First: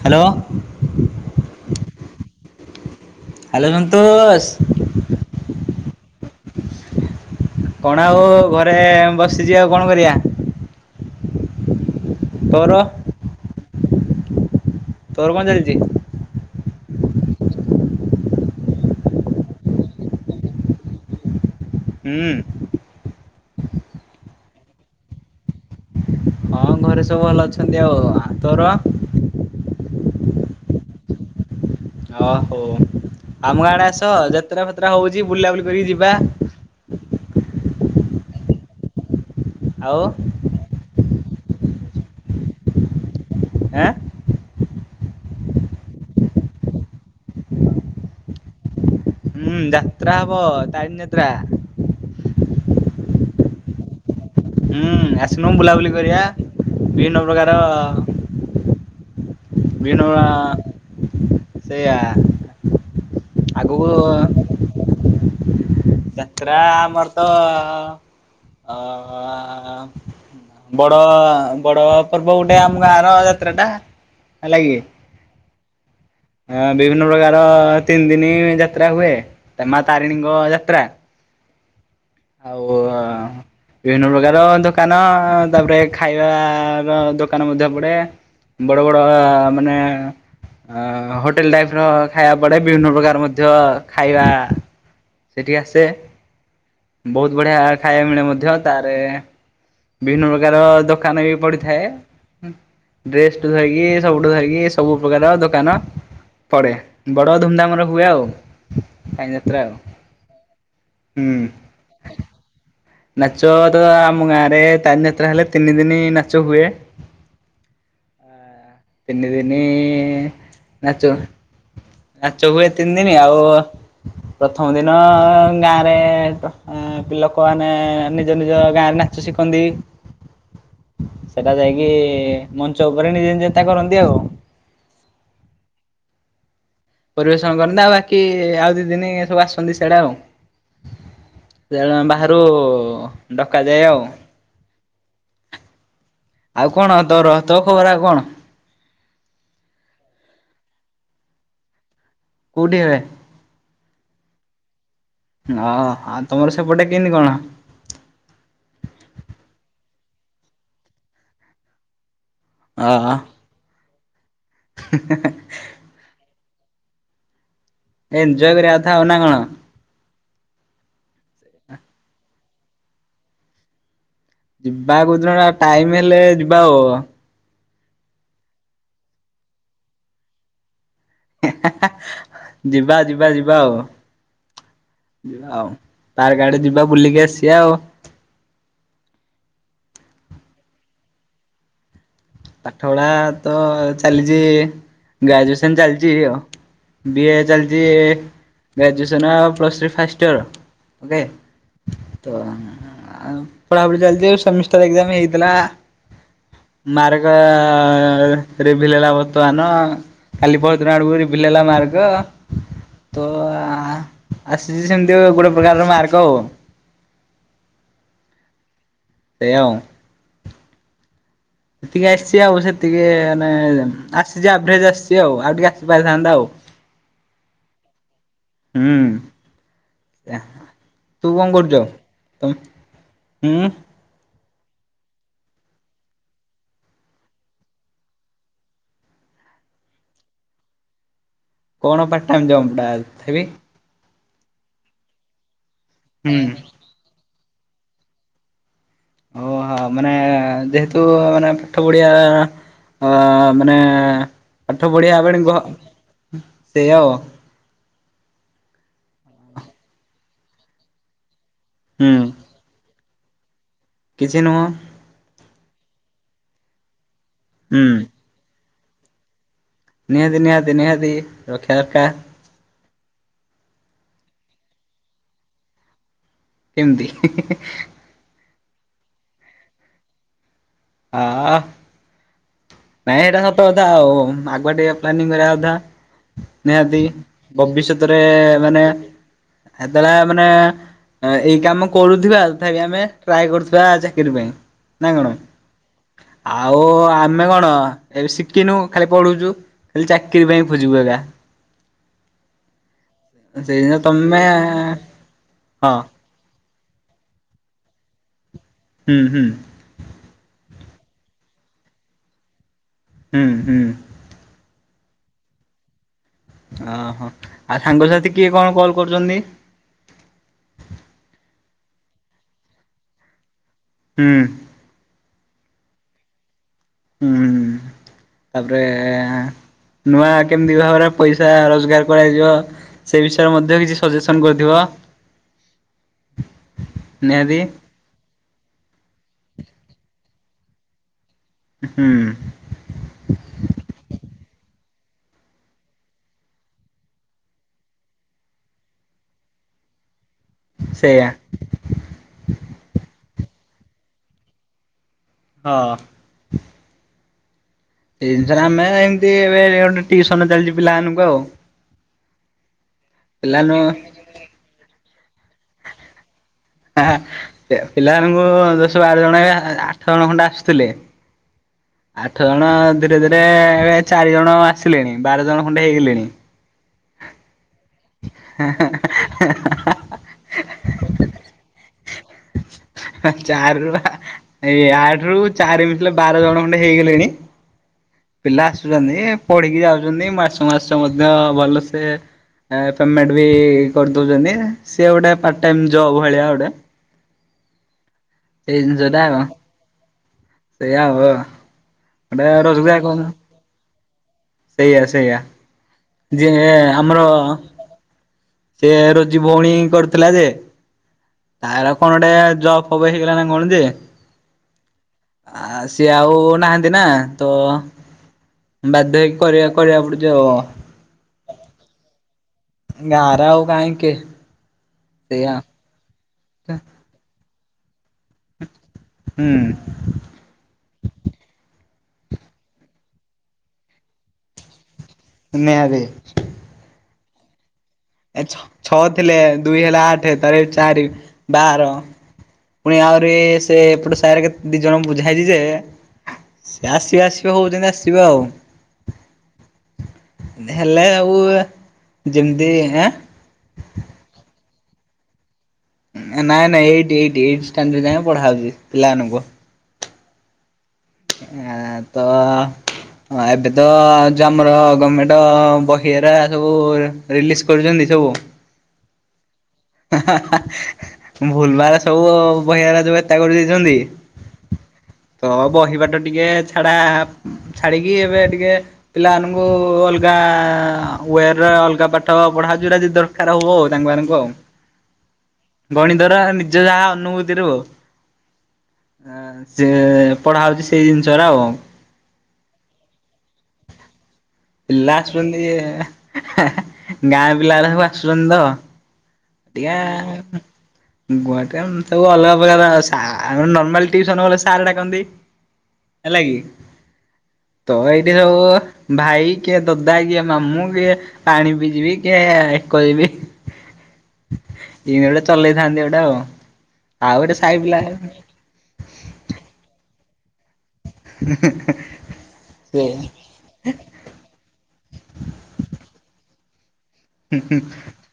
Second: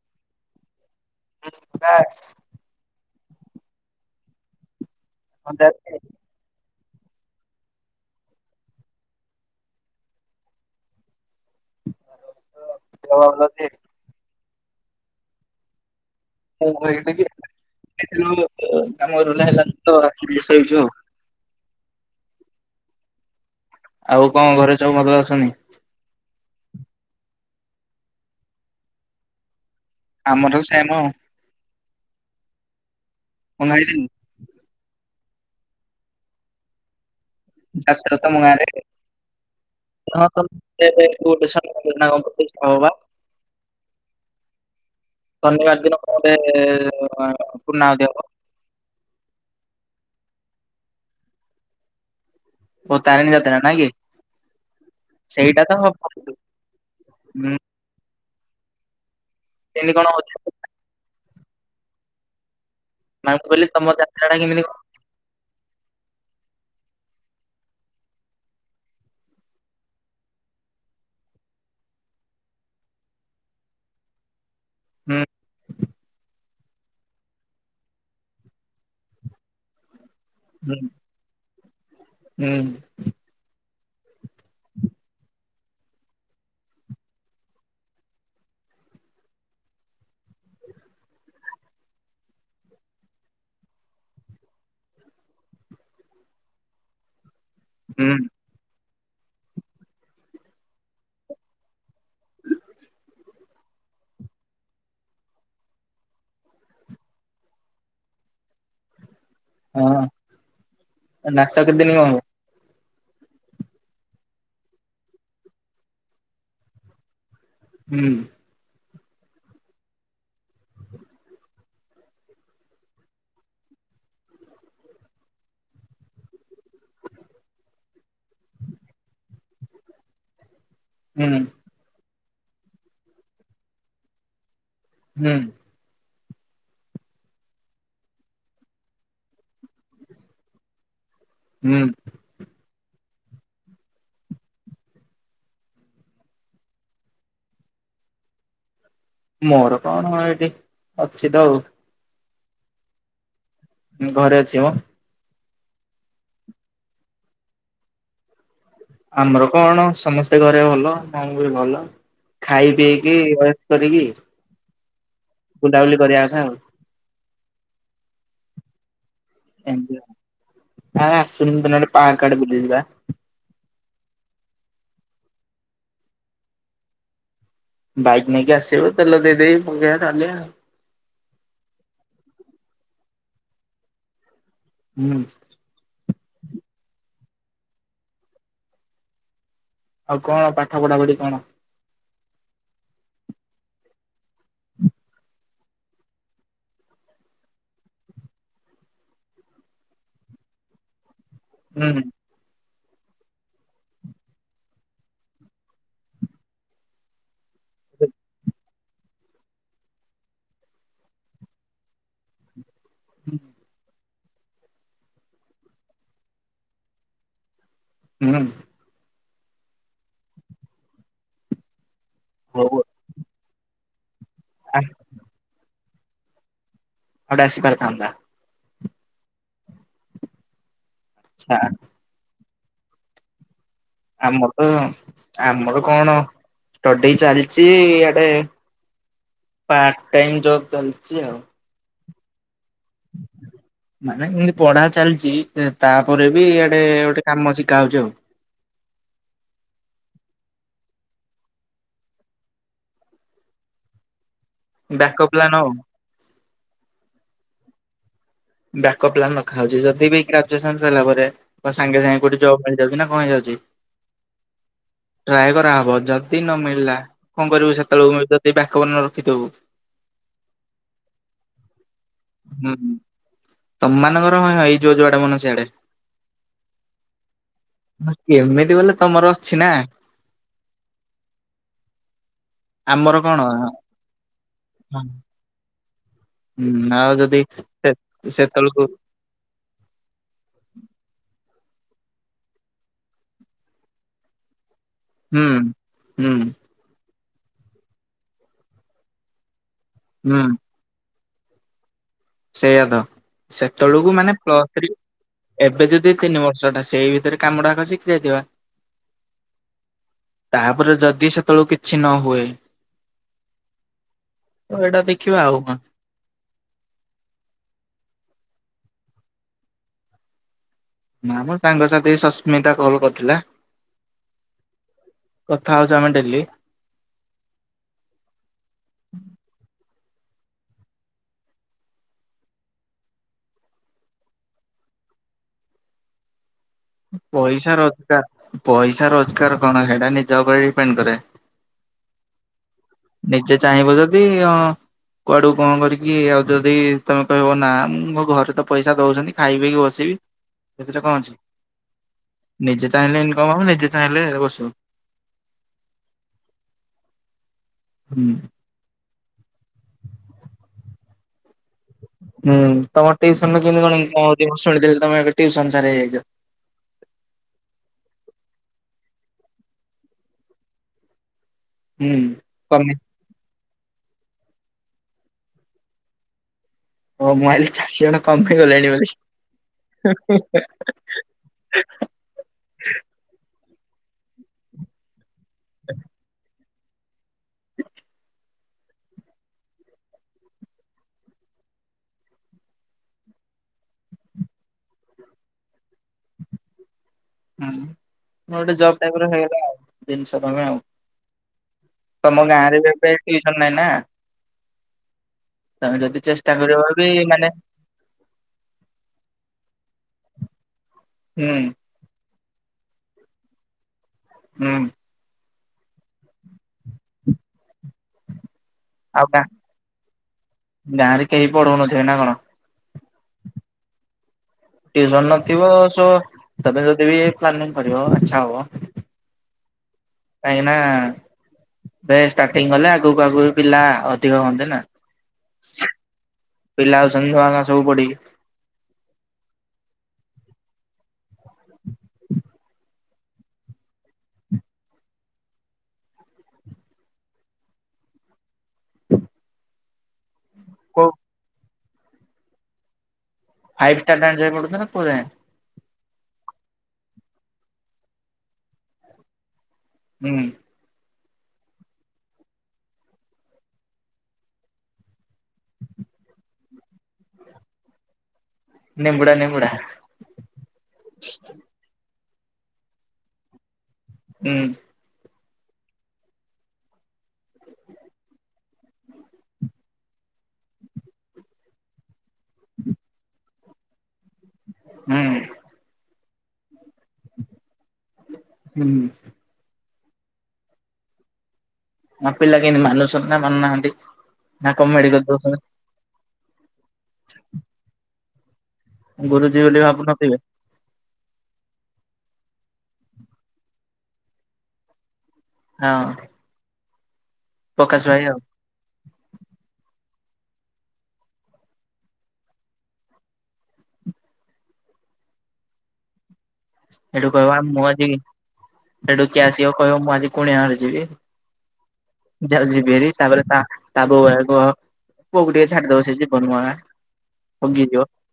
Hello. ହୁଁ [unintelligible] hello Santosh. କଣଟା କଣ ଆଉ ଘରେ ବସିଚି, ଆଉ କଣ କରିବା? ତୋର [unintelligible] ତୋର କଁଅ ଚାଲିଚି? ମୁଁ ମୋର ଏମିତି, କାମ ରହିଲା ହେଲାନି ତ, ଆସିକି ଶୋଇଚି ଆଉ। ହୁଁ। ଆଉ କଁଅ ଘରେ ସବୁ ଭଲ ଅଛନ୍ତି? ହଁ ଘରେ ସବୁ ଭଲ ଅଛନ୍ତି ଆଉ। ଆଉ ତୋର? ଆମର ବି ସେମ। ଅ ହୋ ଆମ କଣ ଆଡେ ଖାଇଥିଲୁ? ଆସ, ଯାତ୍ରା, ଫାତ୍ରା ହଉଚି, ବୁଲାବୁଲି କରିକି ଯିବା। ଯାତ୍ରା ତମ ଗାଁରେ, ଆଉ [unintelligible] ଏବେ ଫୁଡ ବିସ [unintelligible] ଆଁ ଶନିବାର ଦିନ କଁଅ ଗୋଟେ ପୂର୍ଣା ଆହୂତି ହବ? ହୁଁ ଯାତ୍ରା ହବ, ତାରିଣି ଯାତ୍ରା। ଓ ତାରିଣୀ ଯାତ୍ରା ନାଇକି। ହୁଁ ଆସୁନ ବୁଲାବୁଲି କରିବା। ଭିନ୍ନ ହୁଁ ପ୍ରକାର କେମିତି କଣ ବିଭିନ୍ନ ହଉଛି? ପ୍ରକାର ସେଇଆ। ମାନେ ମୁଁ କହିଲି ତମ ଆଗକୁ ଯାତ୍ରା ଟା କେମିତି କଣ? ଯାତ୍ରା ଆମର ତ ଅ ଅ ଅ ବଡ, ବଡ ପର୍ବ ଗୋଟେ ଆମ ଗାଁର ଯାତ୍ରାଟା। ହେଲାକି। ହୁଁ ହଁ ବିଭିନ୍ନ ପ୍ରକାର ତିନି ଦିନି ଯାତ୍ରା ହୁଏ। ତା ମା ତାରିଣୀଙ୍କ ହୁଁ ଯାତ୍ରା। ହୁଁ ଆଉ ଅଁ ବିଭିନ୍ନ ପ୍ରକାର ଦୋକାନ ତାପରେ ଖାଇବାର ଦୋକାନ ମଧ୍ୟ ପଡେ। ବଡ ବଡ ମାନେ ଅ ହୋଟେଲ ଟାଇପର ଖାଇବା ପଡେ। ବିଭିନ୍ନ ପ୍ରକାର ମଧ୍ୟ ଖାଇବା ସେଠିକି ଆସେ, ବହୁତ ବଢିଆ ଖାଇବା ହୁଁ ମିଳେ ମଧ୍ୟ। ତାରେ ବିଭିନ୍ନ ପ୍ରକାର ଦୋକାନ ବି ପଡିଥାଏ। ଡ୍ରେସଠୁ ଧରିକି ସବୁଠୁ ଧରିକି ସବୁ ପ୍ରକାର ଦୋକାନ। ପଡେ, ବଡ ଧୁମଧାମରେ ହୁଏ ଆଉ। କାଇଁ ଯାତ୍ରା। ଆଉ ହଁ, ଏ ହୁଁ। ନାଚ କେତେଦିନ କଁଅ ହେବ? ନାଚ ତ ଆମ ଗାଁରେ ତାରିଣୀଯାତ୍ରା ହେଲେ ତିନି ଦିନି ନାଚ ହୁଏ। ହୁଁ ତିନିଦିନି ନାଚଉ। ନାଚ ହୁଏ ତିନି ଦିନୀ ଆଉ ପ୍ରଥମ ଦିନ ଗାଁରେ ତ ଅ ପି ଲୋକମାନେ ନିଜ ନିଜ ଗାଁରେ ନାଚ ଶିଖନ୍ତି। ହୁଁ ସେଟା ଯାଇକି ମଞ୍ଚ ଉପରେ ନିଜେ ନି [unintelligible] କରନ୍ତି ଆଉ। ହୁଁ। ପରିବେଷଣ କରନ୍ତି ଆଉ ବାକି ଆଉ ଦି ଦିନ ସବୁ ଆସନ୍ତି ସେଇଆଟା ଆଉ। ହୁଁ ସେ ବାହାରୁ ଡକାଯାଏ ଆଉ। ଆଉ କଣ ତୋର ତୋ ଖବର ଆଉ କଣ? ମୋର କଣ ଏଇଠି ଅଛି ତ ଆଉ, କଉଠି ଏବେ? ଘରେ ଅଛି ମ? ହଁ ଆଉ ତମର ସେପଟେ କେମିତି କଣ? ଆମର କଣ ସମସ୍ତେ ଘରେ ଭଲ, ମୁଁ ବି ଭଲ, ଖାଇ ପିଇକି ଅ କରିବି। ହ [unintelligible] ବୁଲାବୁଲି କରିବା କଥା ଆଉ। ଏଞ୍ଜୟ କରିବା କଥା ଆଉ ନା କଣ? ଆସୁନେ [unintelligible] ପାହା କାର୍ଡ ବୁଲିଯିବା? ଭାଇ କୋଉ ଦିନ ଟାଇମ ହେଲେ ଯିବା ଆଉ। ବାଇକ୍ ନେଇକି ଆସିବ ତେଲ ଦେଇ ଦେବି ପକେଇଆ ଚଲେଇଆ ଆଉ। ଯିବା, ଯିବା, ଯିବା, ଆଉ ହୁଁ ଯିବା ଆଉ। ପାର୍କ ଆଡେ ଯିବା ବୁଲିକି ଆସିବା ଆଉ। ଆଉ କଣ ପାଠ ପଢା ପଢି କଣ? ପାଠ ପଢା ତ ଚାଲିଛି ଗ୍ରାଜୁଏସନ ଚାଲିଛି ଆଉ। ବିଏ ଚାଲିଛି graduation plus three first year, okay. ହୁଁ, ହୁଁ। ତ ପଢାପଢି ଚାଲିଛି ସେମିଷ୍ଟର ଏକ୍ସାମ ହେଇଥିଲା ମାରଗ ରେଭିଲ ହେଲା ବର୍ତ୍ତମାନ କାଲି ପରଦିନ ନ ଆଡକୁ ରେଭିଲ ହେଲା ମାର୍ଗ ହୁଁ, ଆସିଛି ସେମିତି ଗୋଟେ ପ୍ରକାରର ମାର୍କ ଆଉ। ହୁଁ। ସେଇଆ ଆଉ। ସେତିକି ଆସିଛି ଆଉ ହଉ ସେତିକି ମାନେ ଆସିଛି ଆ ଆଭରେଜ ଆସିଛି। ଆଉ ଟିକେ ଆସି ପାରିଥାନ୍ତା ଆଉ। ଆଉ ଟିକେ ଆସିପାରିଥାନ୍ତା। ହୁଁ, ତୁ କଣ ଆଚ୍ଛା କରୁଚୁ? ତମ ହୁଁ, ଆମର ତ, ଆମର କଣ ଷ୍ଟଡି ଚାଲିଛି ଆଡେ ପାର୍ଟ ଟାଇମ ଜବ୍ ଚାଲିଛି ଆଉ। କଣ ପାର୍ଟ ଟାଇମ ଜବ ଟା ତଥାବି? ମାନେ ଏ ପଢା ଚାଲିଚି ତାପରେ ବି ହୁଁ। ଆଡେ ଗୋଟେ କାମ ଶିଖା ହଉଚି ଆଉ। ଓହୋ ମାନେ ଯେହେତୁ ମାନେ ପାଠ ପଢିଆ ଅ ମାନେ ପାଠ ପଢିଆ ବ୍ୟାକଅପ୍ ପ୍ଲାନ୍ ଆଉ [unintelligible] ସେଇଆ ଆଉ। ବ୍ୟାକପ୍ ପ୍ଲାନ୍ ରଖାହଉଛି। ଯଦି ବି ଗ୍ରାଜୁଏସନ ସଇଲା ପରେ ବା ସାଙ୍ଗେ ହୁଁ ସାଙ୍ଗେ କୋଉଠି ଜବ୍ ମିଳିଯାଉଛି ନା କଣ ହେଇଯାଉଛି କିଛି ନୁହଁ? ଟ୍ରାଏ କରାହବ ଯଦି ନ ମିଳିଲା କଣ କରିବୁ ହୁଁ ସେତେବେଳକୁ ଯଦି ବ୍ୟାକପ ନରଖିଥିବୁ ନିହାତି, ନିହାତି, ନିହାତି ରଖିବା ଦରକାର। ହୁଁ। ତମ ମାନଙ୍କର କଣ ଏଇ ଯୋଉ ଯୁଆଡେ ମନ ସିଆଡେ। କେମିତି ହେ ହେଁ। କେମିତି ବୋଲେ ତମର ଅଛି ନା। ଅ ହଁ। ଆମର ନାଇଁ କଣ ଏଇଟା ସତ କଥା ଆଉ ଆଗୁଆ ଟିକେ ପ୍ଲାନିଂ କରିଆ କଥା। ହୁଁ ନିହାତି ଆଉ ଯଦି ସେ ବବିଷ୍ୟତରେ ସେତେବେଳକୁ ମାନେ ଏତେବେଳେ ମାନେ ଏଇ କାମ କରୁଥିବା ତଥାପି ଆମେ ଟ୍ରାଏ କରୁଥିବା ଚାକିରି ପାଇଁ। ନାଇଁ କଣ ହୁଁ ହୁଁ ଆଉ ଆମେ କଣ ଏବେ ଶିଖିନୁ ଖାଲି ପଢୁଚୁ। ଖାଲି ହୁଁ ଚାକିରି ପାଇଁ ଖୋଜିବୁ ଏଗା। ସେଇଆ ଦ ସେତେବେଳକୁ ମାନେ ପ୍ଲସ୍ଥରି ଏବେ ହଁ ଯଦି ତିନି ବର୍ଷ ଟା ସେଇ ଭିତରେ କାମଟା ଏକା ଶିଖି ଯାଇଥିବା। ହୁଁ ହୁଁ। ତାପରେ ଯଦି ସେତେବେଳୁ କିଛି ନ ହୁଏ। ହୁଁ ହୁଁ। ତ ଏଇଟା ଦେଖିବା ଆଉ କଣ। ଓହୋ ଆଉ ସାଙ୍ଗସାଥି କିଏ କଣ କଲ୍ କରୁଛନ୍ତି? ନା ମ ସାଙ୍ଗସାଥି ସସ୍ମିତା କଲ୍ କରିଥିଲା। ହୁଁ। କଥା ହଉଛୁ ଆମେ ଡେଲି। ହୁଁ ତାପରେ ନୂଆ କେମିତି ଭାବରେ ପଇସା ରୋଜଗାର କରାଯିବ ସେ ବିଷୟରେ ମଧ୍ୟ କିଛି ସଜେସନ କରିିଥିବ। ନିହାତି ପଇସା ରୋଜଗାର ପଇସା ରୋଜଗାର କଣ ହେଟା ନିଜ ଉପରେ ଡିପେଣ୍ଡ କରେ। ହୁଁ। ନିଜେ ଚାହିଁବ ଯଦି ଅଁ କୁଆଡୁ କଣ କରିକି ଆଉ ଯଦି ତମେ କହିବ ନା ମୁଁ ମୋ ଘରେ ତ ପଇସା ଦଉଛନ୍ତି ଖାଇ ପିଇକି ବସିବି ସେଥିରେ କଣ ସେଇଆ ଅଛି ନିଜେ ଚାହିଁଲେ ଇନକମ ହବ ନିଜେ ଚାହିଁଲେ ବସିବ। ହଁ। ହୁଁ ଏଇ ଜିନିଷରେ ଆମେ ଏମତି ଏବେ ଗୋଟେ ଟିସନ ଚାଲିଚି ପିଲାମାନଙ୍କୁ ଆଉ। ହୁଁ ତମ ଟିଉସନରୁ ପିଲା ନୁ କେମିତି କଣ ଇନକମ ହଉଚି ମୁଁ ଶୁଣିଥିଲି ତମେ ଏବେ ଟିଉସନ ସାର ହେଇଯାଇଛ। ପିଲାମାନଙ୍କୁ ଦଶ ବାର ଜଣ ଆଠ ଜଣ ଖଣ୍ଡେ ଆସୁଥିଲେ ହୁଁ। ଆଠ ଜଣ କମି ଧୀରେ ଧୀରେ ଏବେ ଚାରି ଜଣ ଆସିଲେଣି ବାର ଜଣ ଖଣ୍ଡେ ହେଇଗଲେଣି। ଓ ମୁଁ ଆଇଲି ଚାରିଶ ଜଣ କମି ଗଲେଣି ବୋଲି। ଚାରି ରୁ ଏଇ ଆଠ ରୁ ଚାରି ମିଶିଲେ ବାର ଜଣ ଖଣ୍ଡେ ହେଇଗଲେଣି। ପିଲା ଆସୁଛନ୍ତି ପଢିକି ଯାଉଛନ୍ତି ମାସକୁ ମାସ ମଧ୍ୟ ଭଲସେ ପେମେଣ୍ଟ ବି କରିଦଉଚନ୍ତି ସିଏ ଗୋଟେ ପାଟ ଟାଇମ ଜବ ଭଳିଆ ଗୋଟେ ହୁଁ ମୋର ଗୋଟେ ସେଇ ଜବ ଟାଇପର ହେଇଗଲା ଆଉ ତିନିଶ ଟଙ୍କା ଆଉ। ଏହାବ [unintelligible] ତମ ଗାଁରେ ସେଇଥିପାଇଁ ଟିଉସନ ନାଇଁ ନା। ସେଇଆ ସେଇଆ ତମେ ଯଦି ଚେଷ୍ଟା ଯିଏ କରିବ ବି ମାନେ ଆମର ସେ ରୋଜି ଭଉଣୀ କରୁଥିଲା ଯେ ହୁଁ ତାଳ କଣ ଗୋଟେ ଜବ୍ ଫବ ହେଇଗଲା ନା କଣ ଯେ ହୁଁ। ଆ ସିଏ ଆଉ ନାହାନ୍ତି ନା ତ ବାଧ୍ୟ ଆଉ ହେଇକି ଗାଁ କରିବା କରିବାକୁ ପଡୁଚି ଆଉ। ଗାଁରେ କେହି ପଢଉନଥିବେ ନା କଣ? ଗାଁରେ ଆଉ କାଇଁ କିଏ? କିଏ ଧର ନଥିବ ସ ତମେ ଯଦି ବି ପ୍ଲାନିଂ କରିବ ଆଚ୍ଛା ହୁଆ। ହୁଁ। କାହିଁକି ନା ବେଶ ଷ୍ଟାଟିଙ୍ଗ ଗଲେ ଆଗକୁ ଆଗକୁ ପିଲା ଅଧିକ ହୁଅନ୍ତି ନା। ନ୍ୟାୟ ରେ। ପିଲା ଆଉଚନ୍ତି ନୂଆ ନୂଆ ସବୁ ପଡି। ଛ ଛଅ ଥିଲେ ଦୁଇ ହେଲା ଆଠ ଥରେ ଚାରି ବାର ଫୁଣି ଆହୁରି ସେ ଏପଟେ ସା କେ ଦି ଜଣଙ୍କୁ ବୁଝା ହେଇଚି ଯେ ସେ ଆସିବେ ଆସିବେ ହୋଉଚନ୍ତି ଆସିବେ ଆଉ? ହେଲେ କୋଉ ଆଉ ଯେମିତି ଏ? [unintelligible] ନାଇଁ ନାଇଁଇ ଏଇଟି ଏଇଟି ଏଇଟି ଷ୍ଟାଣ୍ଡାର୍ଡ ଯାଏ ପଢା ହୋଉଚି ପିଲାମାନଙ୍କୁ? ହୁଁ। ଆ ତ ହଁ ଏବେ ତ ଯ ଆମର ଗମେଣ୍ଟ ବହିରା ସବୁ ରିଲିଜ୍‌ କରୁଛନ୍ତି ସବୁ। ନିମ୍ବୁଡା ନିମ୍ବୁଡା। ଭୁଲ ଭାଲ ସବୁ ବହିରା ଯୋଉ ଏତା କରି ଦେଇଛନ୍ତି। ହୁଁ। ତ ବହିିବାଟ ଟିକେ ଛାଡା ଛାଡିକି ଏବେ ଟିକେ ପିଲା ମାନଙ୍କୁ ଅଲଗା ୱେର ଅଲଗା ପା ତ ପଢା ଯୁଡା ଯି ଦରକାର ହବ ଆଉ ତାଙ୍କମାନାନଙ୍କୁ ଆଉ। ହୁଁ। ଗଣିତରା ନିଜ ଯାହା ଅନୁଭୂତିରୁ ହୋଉ। ହୁଁ। ହୁଁ ସିଏ ପଢା ହଉଛି ସେଇ ଜିନିଷରା ଆଉ। ଆମ ପିଲା କେମିତି ମାନୁସନ୍ଥା ମାନୁନାହାନ୍ତି ନା କଣ ପିଲା ମେଡିକା କରିଦଉଛନ୍ତି। ଆସୁଛନ୍ତି ଗାଁ ପିଲାରା ସବୁ ଆସୁଛନ୍ତି ତ। ଗୁରୁଜୀ ବୋଲି ଟିଆ ଭାବୁନଥିବେ ଗୁଆଟେ ସବୁ ଅଲଗା ପ୍ରକାର ସା ନର୍ମାଲ ଟ୍ୟୁସନ ବେଳେ ସାର୍ ଡାକନ୍ତି। ହଁ। ହେଲାକି ତ ପ୍ରକାଶ ଭାଇ ଏଇଠି ଆଉ ସବୁ ଭାଇ କିଏ ଦଦା କିଏ ମାମୁଁ କିଏ ପାଣି ପିଜିବି କିଏ ଏକ ଯିବି। ଇ ଗୋଟେ ଚଲେଇଥାନ୍ତି ଗୋଟେ ଆଉ ଆଉ ଗୋଟେ ସାଇ ପିଲା। ଏ ଡୁକି ଆସିବ କହିବ ମୁଁ ଆଜି କୁଣିଆ ଘର ଯିବି ଯ ସେ ଯିବିଆରୀ ତାପରେ ତା ତା ବୋହୁ ଆଗେ କହ ପୁଅ କୁ ଟିକେ ଛାଡିଦବ ସେ ଜୀବନୁ ପରା। ଠିକ ଠ [unintelligible]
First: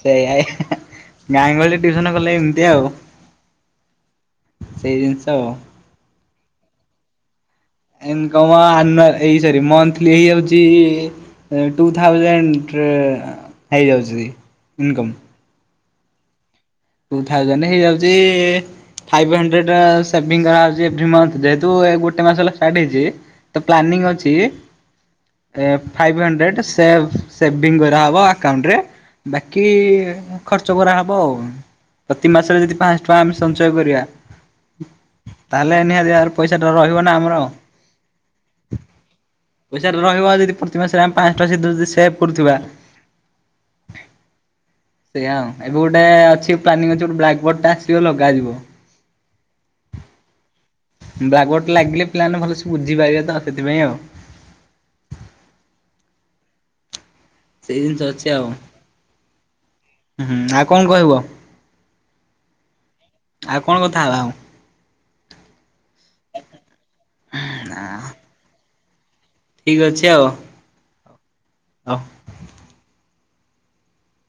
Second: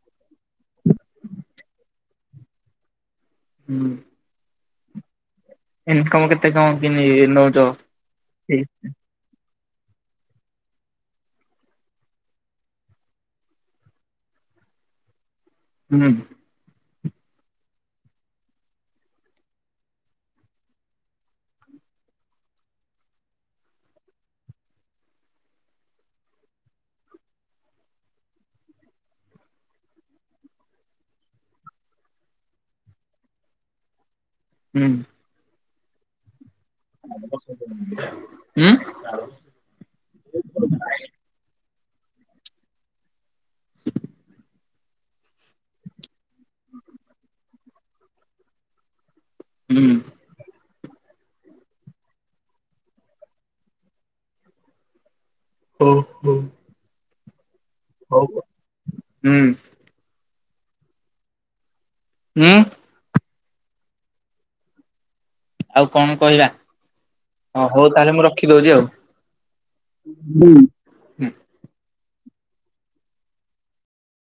ସେଇଆ ଗାଁ ଗହଳି ଟିଉସନ କଲେ ଏମିତି ଆଉ। ହୁଁ। ସେଇ ଜିନିଷ ବ। ଇନ୍‌କମ୍ କେତେ କଣ କିିନି ନଉଚ? ଇନ୍‌କମ୍ ଆନୱାର ଏଇ ସରି ମନ୍ଥଲି ଏଇଯାଉଛି ଟୁ ଥାଉଜେଣ୍ଡ। ହେଇଯାଉଛି ଇନ୍ କମ୍। ହୁଁ ଟୁ ଥାଉଜଣ୍ଡ ହେଇଯାଉଛି। ଫାଇଭ ହୁଣ୍ଡରେଡ୍ ସେଭିଙ୍ଗ ଆଉଛି ଏଭରୀ ମନ୍ଥ। ଯେହେତୁ ଗୋଟେ ମାସ ହେଲା ଷ୍ଟାଟହେଇଛି ତ ପ୍ଳାନିଙ୍ଗ ଅଛି ଏ ଫାଇଭ୍ ହଣ୍ଡ୍ରେଡ ସେଭ ସେଭିଙ୍ଗ କରାହେବ ଆକାଉଣ୍ଟରେ। ବାକି ଖର୍ଚ୍ଚ କରା ହବ ଆଉ। ପ୍ରତି ମାସରେ ଯଦି ପାଞ୍ଚସହ ଟଙ୍କା ଆମେ ସଞ୍ଚୟ କରିବା ହୁଁ ତାହେଲେ ନିହାତି ଆ ଭାବରେ ପଇସା ଟା ରହିବ ନା ଆମର। ପଇସା ରହିବ ଯଦି ପ୍ରତିମାସରେ ଆେ ପାଞସୋ ଜଡି ସେଭ୍ କରୁଥିବା। ସେୟା। ଏବେ ଗୋଟେ ଅଛି ପ୍ଲାନିଂ ଅଛି ଗୋଟେ ବ୍ଲାକ୍ ବୋର୍ଡ ଟା ଆସିବ ଲଗାଯିବ। ହୁଁ ବ୍ଲାକ ବୋର୍ଡ ଲାଗିଲେ ପିଲାମାନେ ଭଲସେ ବୁଝିପାରିବେ ସେଥିପାଇଁ ଆଉ। ଓହ। ସେଇ ଜିନିଷ ଅଛି ଆଉ। ହୁଁ ହୁଁ ଆଉ କଣ କହିବ? ଉମଂ ଆଉ କଣ କଥା ହବା ଆଉ। ଆଉ କଣ କହିବା ଓ ହଉ ତାହେଲେ ମୁଁ ରଖିଦଉଛି ଆଉ। ଠିକ ଅଛି ହୁଁ। ଆଉ।